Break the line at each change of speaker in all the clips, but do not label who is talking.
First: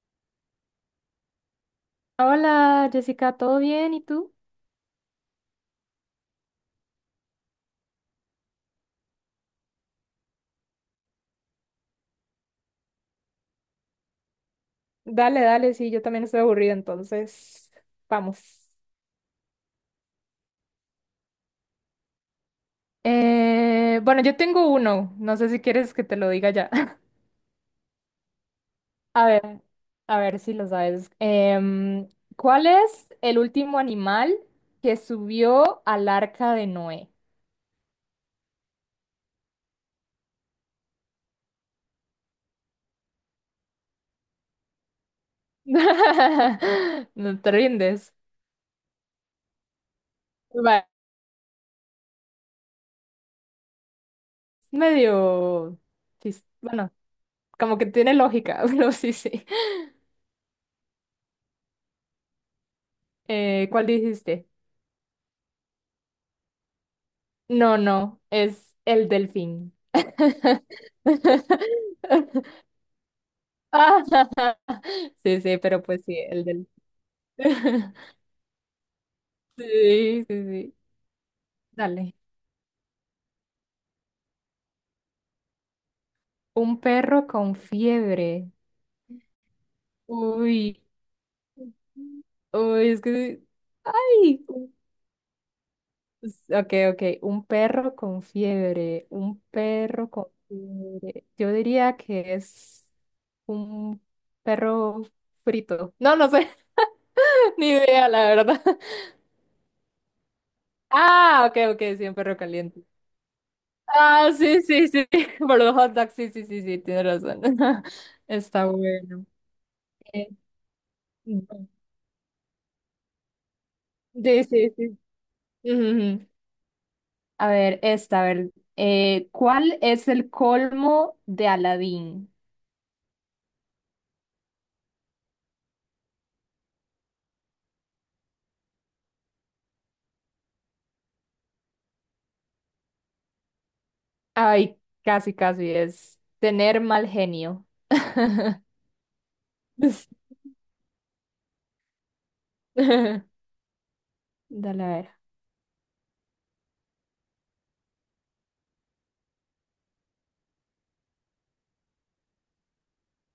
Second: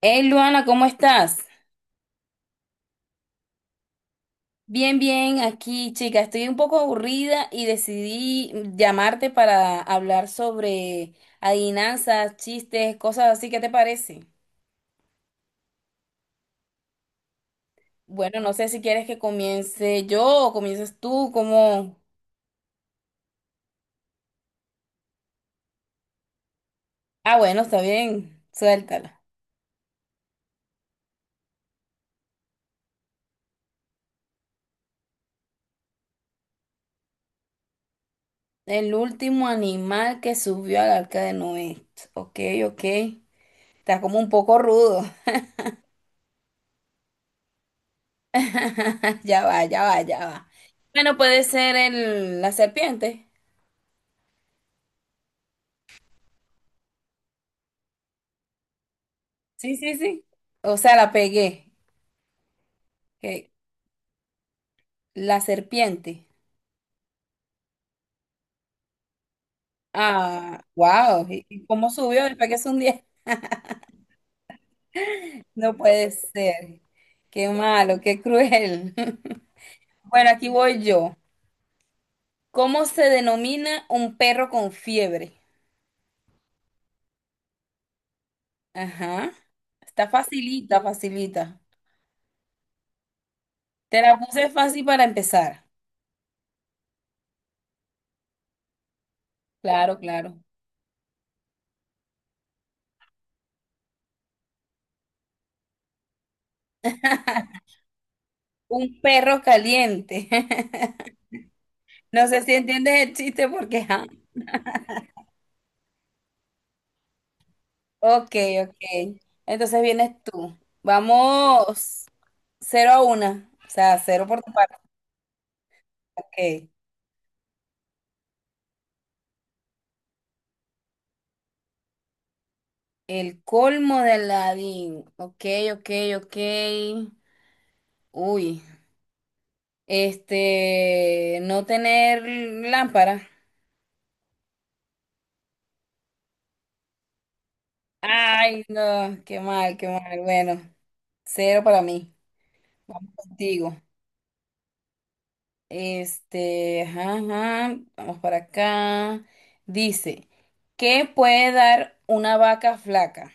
Hey Luana, ¿cómo estás?
Hola Jessica, ¿todo bien? ¿Y tú?
Bien, bien, aquí chica, estoy un poco aburrida y decidí llamarte para hablar sobre adivinanzas, chistes, cosas así, ¿qué te parece?
Dale, dale, sí, yo también estoy aburrida, entonces vamos.
Bueno, no sé si quieres que comience yo o comiences tú, como.
Bueno, yo tengo uno, no sé si quieres que te lo diga ya.
Ah, bueno, está bien, suéltala.
A ver, a ver si lo sabes. ¿Cuál es el último animal que subió al arca de Noé?
El último animal que subió al arca de Noé. Ok, ok. Está como un poco rudo.
No te rindes.
Ya va, ya va, ya va.
Va.
Bueno, puede ser la serpiente.
Es medio... Bueno, como que tiene lógica, pero sí, sí.
Sí, sí, sí. O sea, la pegué. Que-
¿Cuál dijiste?
La serpiente.
No, no, es el delfín.
Ah, wow. ¿Y cómo subió? ¿Le pegué es un 10?
Ah, sí, sí,
No
pero pues
puede
sí, el delfín.
ser. Qué malo, qué cruel.
Sí, sí,
Bueno, aquí
sí.
voy yo.
Dale.
¿Cómo se denomina un perro con fiebre?
Un perro con fiebre.
Ajá. Está facilita,
Uy.
facilita.
Uy, es que... sí.
Te la
Ay.
puse fácil para empezar.
Ok, ok. Un perro con fiebre. Un
Claro,
perro con
claro.
fiebre. Yo diría que es un perro frito. No, no sé, ni idea, la verdad.
Un perro caliente.
Ah, ok, ok, sí, un
No
perro
sé si
caliente.
entiendes el chiste porque, ajá.
Ah, sí, sí, sí, por los hot dogs, sí, sí, sí, sí, tienes razón.
Ok,
Está
ok.
bueno.
Entonces vienes
Eh,
tú.
bu-
Vamos 0-1. O sea, cero por
sí,
tu
sí,
parte.
sí. Ujú. Ujú.
Ok.
A ver, esta, a ver, ¿cuál es el colmo de Aladín?
El colmo de Aladdin. Ok, ok, ok. Uy. Este, no tener lámpara.
Ay, casi, casi, es tener mal genio.
Ay, no, qué mal, qué mal. Bueno, cero para mí. Contigo.
Dale, a ver,
Este, ajá, ajá, vamos para acá. Dice, ¿qué puede dar una vaca flaca?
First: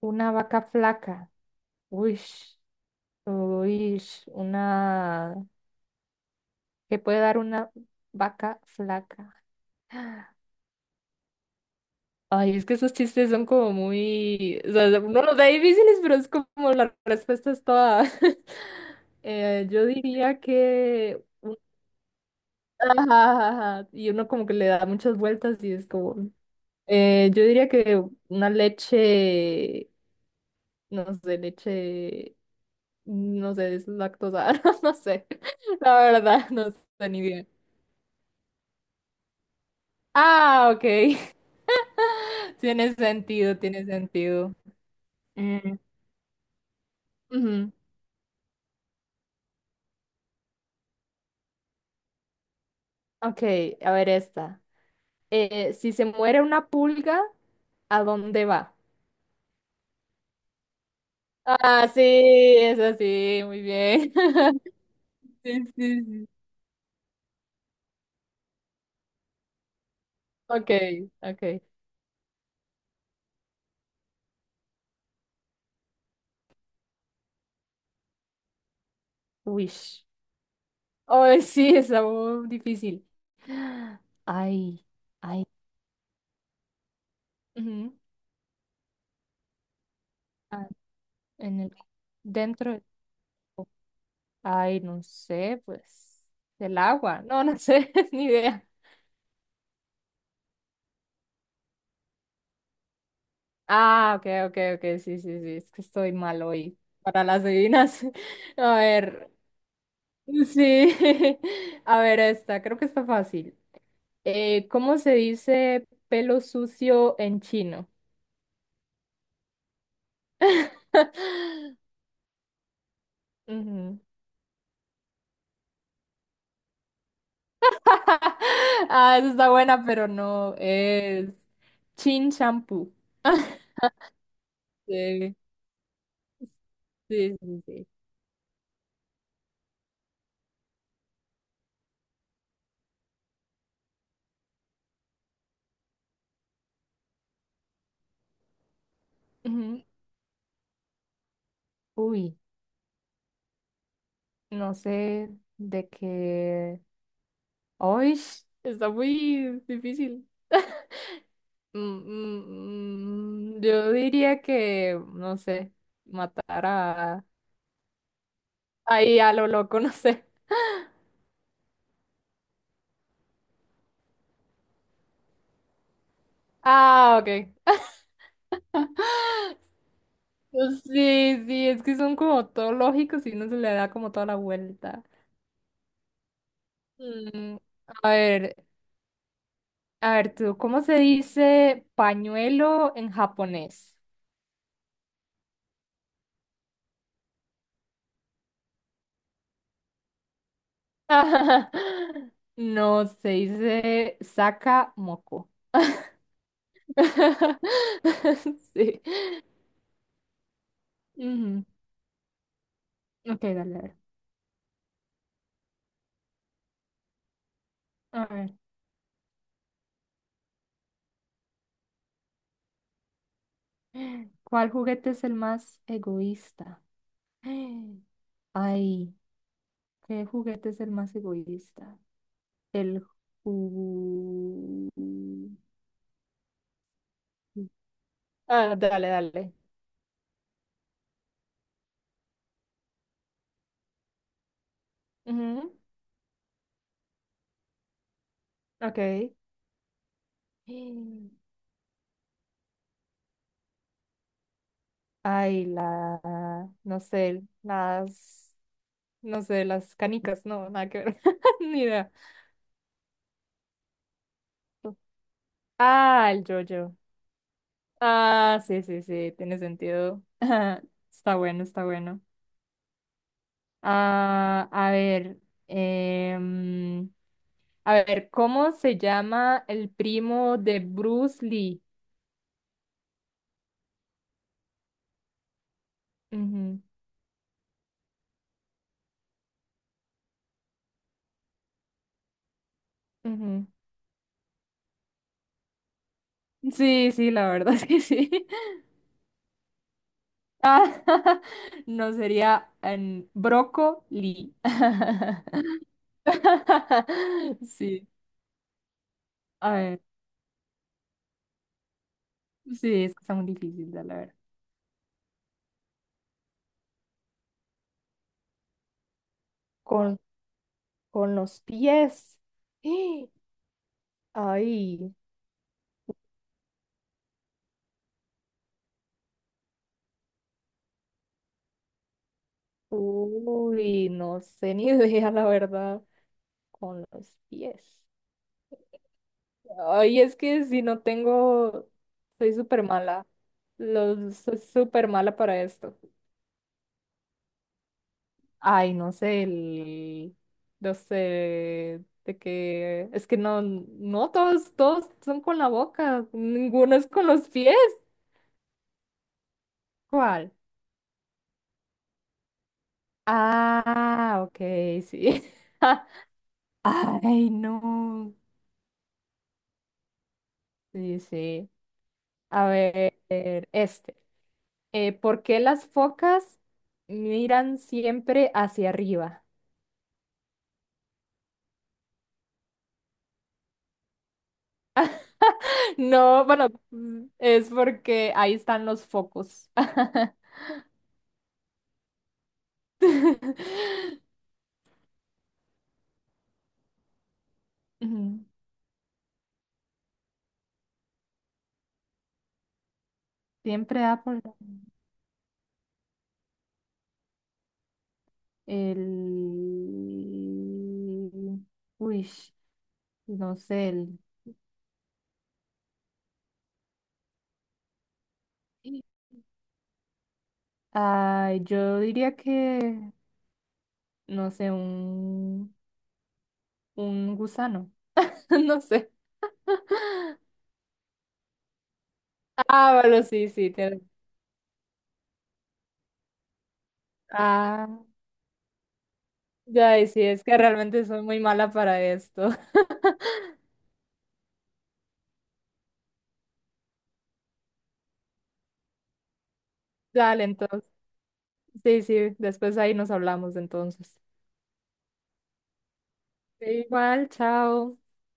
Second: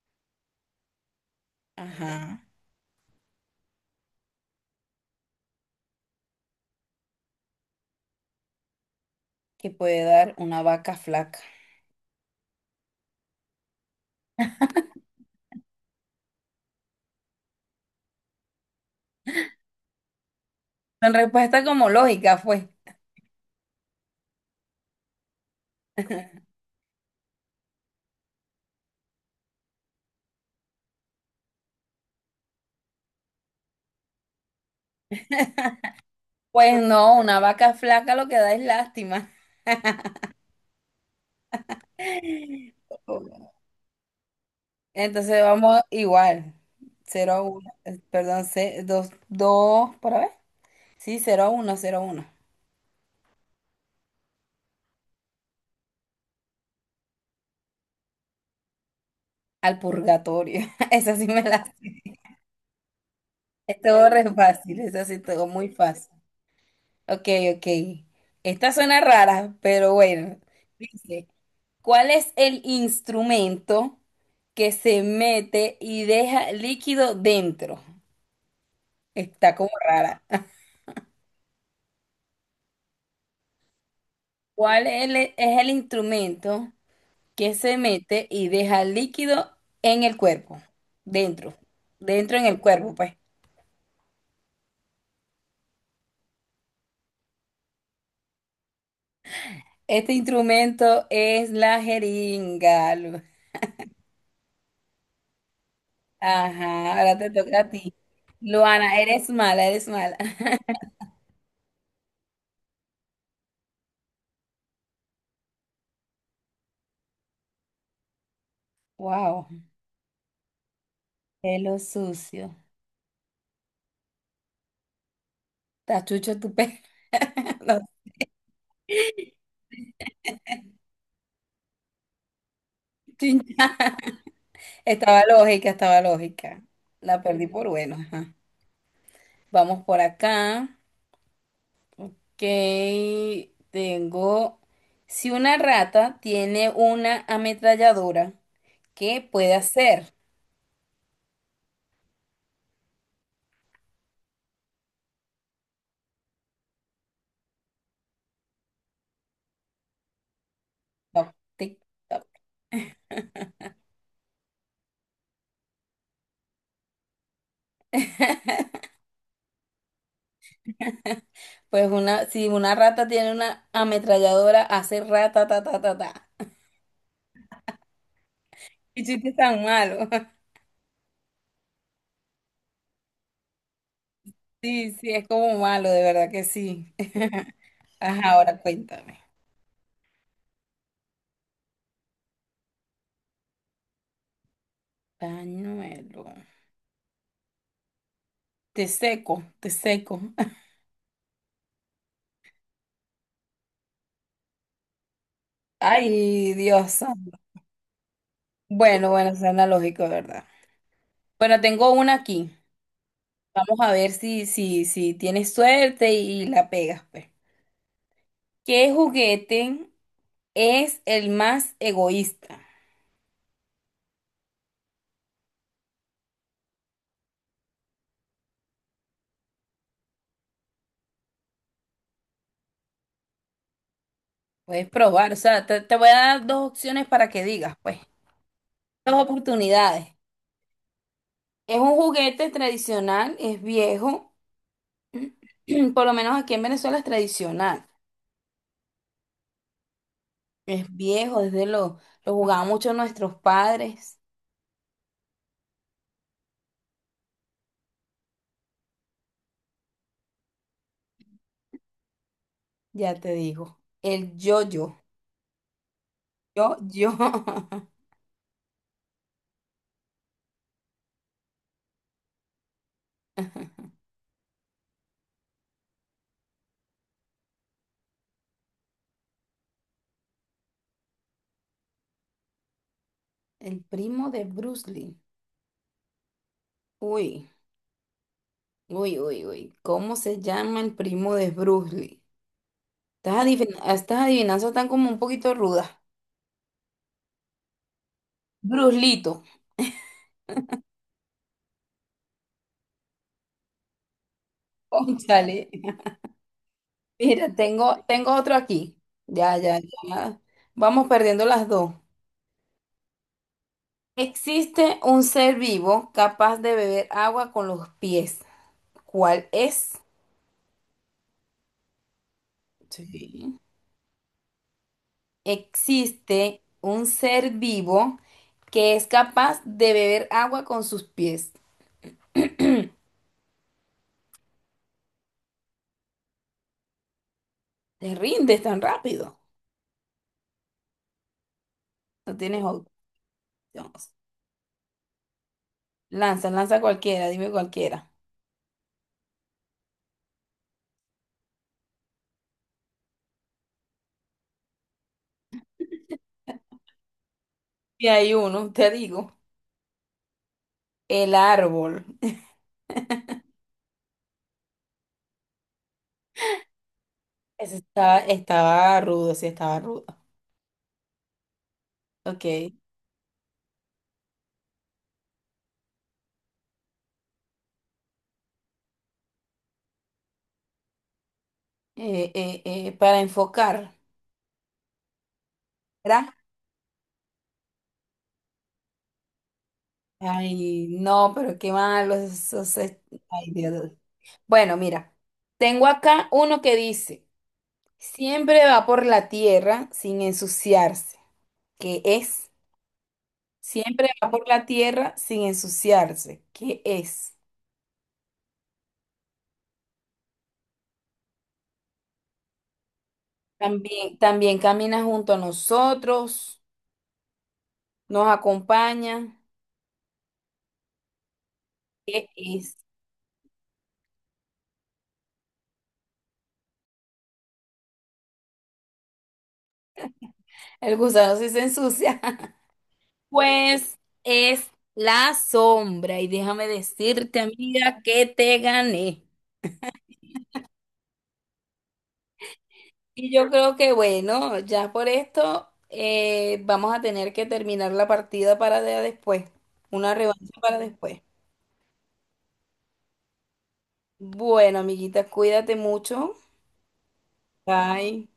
una vaca flaca. Uy,
Ajá.
uy, una... que puede dar una vaca flaca.
¿Que puede dar una vaca flaca?
Ay, es que esos chistes son como muy, o sea, uno los da difíciles, pero es como la respuesta es toda. Yo diría
Son
que,
respuesta como lógica fue.
ajá, y uno como que le da muchas vueltas y es como, yo diría que una leche, no sé, es lactosa, no sé, la verdad, no
Pues
sé
no,
ni
una
bien.
vaca flaca lo que da es lástima.
Ah, ok, tiene sentido, tiene sentido.
Entonces
Mm,
vamos igual. 0-1,
ujú.
perdón, 2-2 ¿para ver? Sí, 0-1, 0-1.
Ok, a ver esta. Si se muere una pulga, ¿a dónde va?
Al purgatorio. Esa sí me la.
Ah, sí, es así, muy
Estuvo
bien.
re fácil, esa sí todo
Sí,
muy
sí,
fácil.
sí.
Ok, ok. Esta suena rara, pero bueno.
Ok,
Dice,
ok.
¿cuál es el instrumento que se mete y deja líquido dentro? Está como
Wish.
rara.
Oh, sí, está muy difícil. Ay,
¿Cuál es es
ay.
el instrumento que se
Ujú.
mete y deja líquido en el cuerpo?
Ah,
Dentro.
en el,
Dentro en el
dentro,
cuerpo, pues.
ay, no sé, pues, del agua. No, no sé, ni idea.
Este instrumento es la jeringa.
Ah, ok, ok, ok, sí, sí, sí, es que estoy mal hoy
Ajá, ahora
para
te
las
toca a ti.
divinas. A
Luana, eres
ver,
mala, eres mala.
sí, a ver esta, creo que está fácil. ¿Cómo se dice pelo sucio en chino?
Wow, pelo sucio.
Ujú.
Tachucho tu pelo. No,
Ah, esa está buena, pero no, es chin shampoo.
chincha. Estaba
Sí,
lógica, estaba lógica. La
sí,
perdí
sí,
por
sí.
bueno. Ajá. Vamos por acá, que tengo. Si una rata tiene una ametralladora, ¿qué puede
Ujú.
hacer?
Uy, no sé de qué. Uy, está muy difícil.
Toc, tic,
Mm,
toc.
mm, mm, yo diría que, no sé, matar a... Ahí a lo loco, no sé.
Pues una, si una rata tiene una ametralladora, hace rata, ta, ta, ta, ta.
Ah, ok.
Y chiste tan malo.
Pues sí, sí, es que son como todo lógicos y uno se le da como toda la
Sí,
vuelta.
sí, es como malo, de verdad que sí.
Mm, a
Ajá,
ver,
ahora cuéntame.
a ver tú, ¿cómo se dice pañuelo en japonés?
Pañuelo. Te seco, te seco.
No, se dice saca moco.
Ay, Dios.
Sí.
Bueno, bueno, suena lógico, ¿de verdad? Bueno,
Ujú.
tengo una aquí.
Ok, dale,
Vamos
a
a
ver.
ver si tienes suerte y la pegas, pues.
A ver.
¿Qué juguete es el más egoísta?
¿Cuál juguete es el más egoísta? Ay, ¿qué juguete es el más egoísta? El
Puedes
ju...
probar, o sea, te voy a dar dos opciones para que digas, pues.
Ah, dale,
Dos
dale.
oportunidades. Es un juguete tradicional, es viejo,
Ujú,
por lo menos aquí en Venezuela es tradicional.
ok.
Es viejo, lo jugaban mucho nuestros padres,
Ay, la, no sé, las, no sé, las canicas, no, nada que ver, ni idea.
ya te digo. El yo-yo.
Ah, el yo-yo.
Yo-yo.
Ah, sí, sí, sí, tiene sentido. Está bueno, está bueno. Ah, a ver, em, a ver, ¿cómo se llama el primo de Bruce Lee?
El primo de Bruce Lee.
Ujú,
Uy, uy, uy, uy. ¿Cómo se llama el primo de Bruce Lee? Estas
ujú.
estas adivinanzas están como un poquito rudas.
Sí, sí, la verdad es que sí.
Bruce Lito.
Ah, no sería Broco Lee.
Cónchale. Mira, tengo,
Sí,
tengo otro aquí. Ya,
a
ya,
ver,
ya. Vamos perdiendo las dos.
sí, es que está muy difícil, la verdad.
Existe un ser vivo capaz de beber agua con los pies. ¿Cuál es?
Con, con los pies.
Sí.
¡Ah! Ay,
Existe un ser vivo que es capaz de beber agua con sus pies.
uy, no sé ni idea, la verdad. Con los pies.
Te rindes tan rápido.
Ay, es que si no tengo,
No
soy
tienes
súper
opciones.
mala. Los, soy súper mala para esto.
Lanza, lanza cualquiera, dime cualquiera.
Ay, no sé, el, no sé, de que, es que no, no, todos, todos son con la boca, ninguno es con los pies.
Y hay uno, te digo.
¿Cuál?
El árbol.
Ah, ok, sí. Ay,
Ese estaba,
no.
estaba rudo, sí, estaba rudo.
Sí, sí.
Ok.
A ver, este. ¿Por qué las focas miran siempre hacia arriba?
Para enfocar, ¿verdad?
No, bueno, mm, es porque ahí están los focos.
Ay, no, pero qué malo. Ay, Dios. Bueno, mira. Tengo acá uno que dice,
Ujú.
siempre va por la tierra sin ensuciarse. ¿Qué es?
Siempre
Siempre
da
va
por
por la tierra sin ensuciarse. ¿Qué es?
el... Uy, no sé,
También,
el...
también camina junto a nosotros, nos acompaña.
Ay, yo
¿Qué
diría
es?
que, no sé, un gusano. No sé.
El gusano sí se ensucia.
Ah, bueno, sí, sí.
Pues
tiene-
es la sombra. Y déjame decirte,
Ah.
amiga, que te gané.
Ay, sí, es que realmente soy muy mala para esto.
Y yo creo que, bueno, ya por esto vamos a tener que terminar la partida para después. Una
Dale,
revancha para
entonces.
después.
Sí, sí, después ahí nos hablamos entonces.
Bueno, amiguita, cuídate mucho.
Igual, chao.
Bye.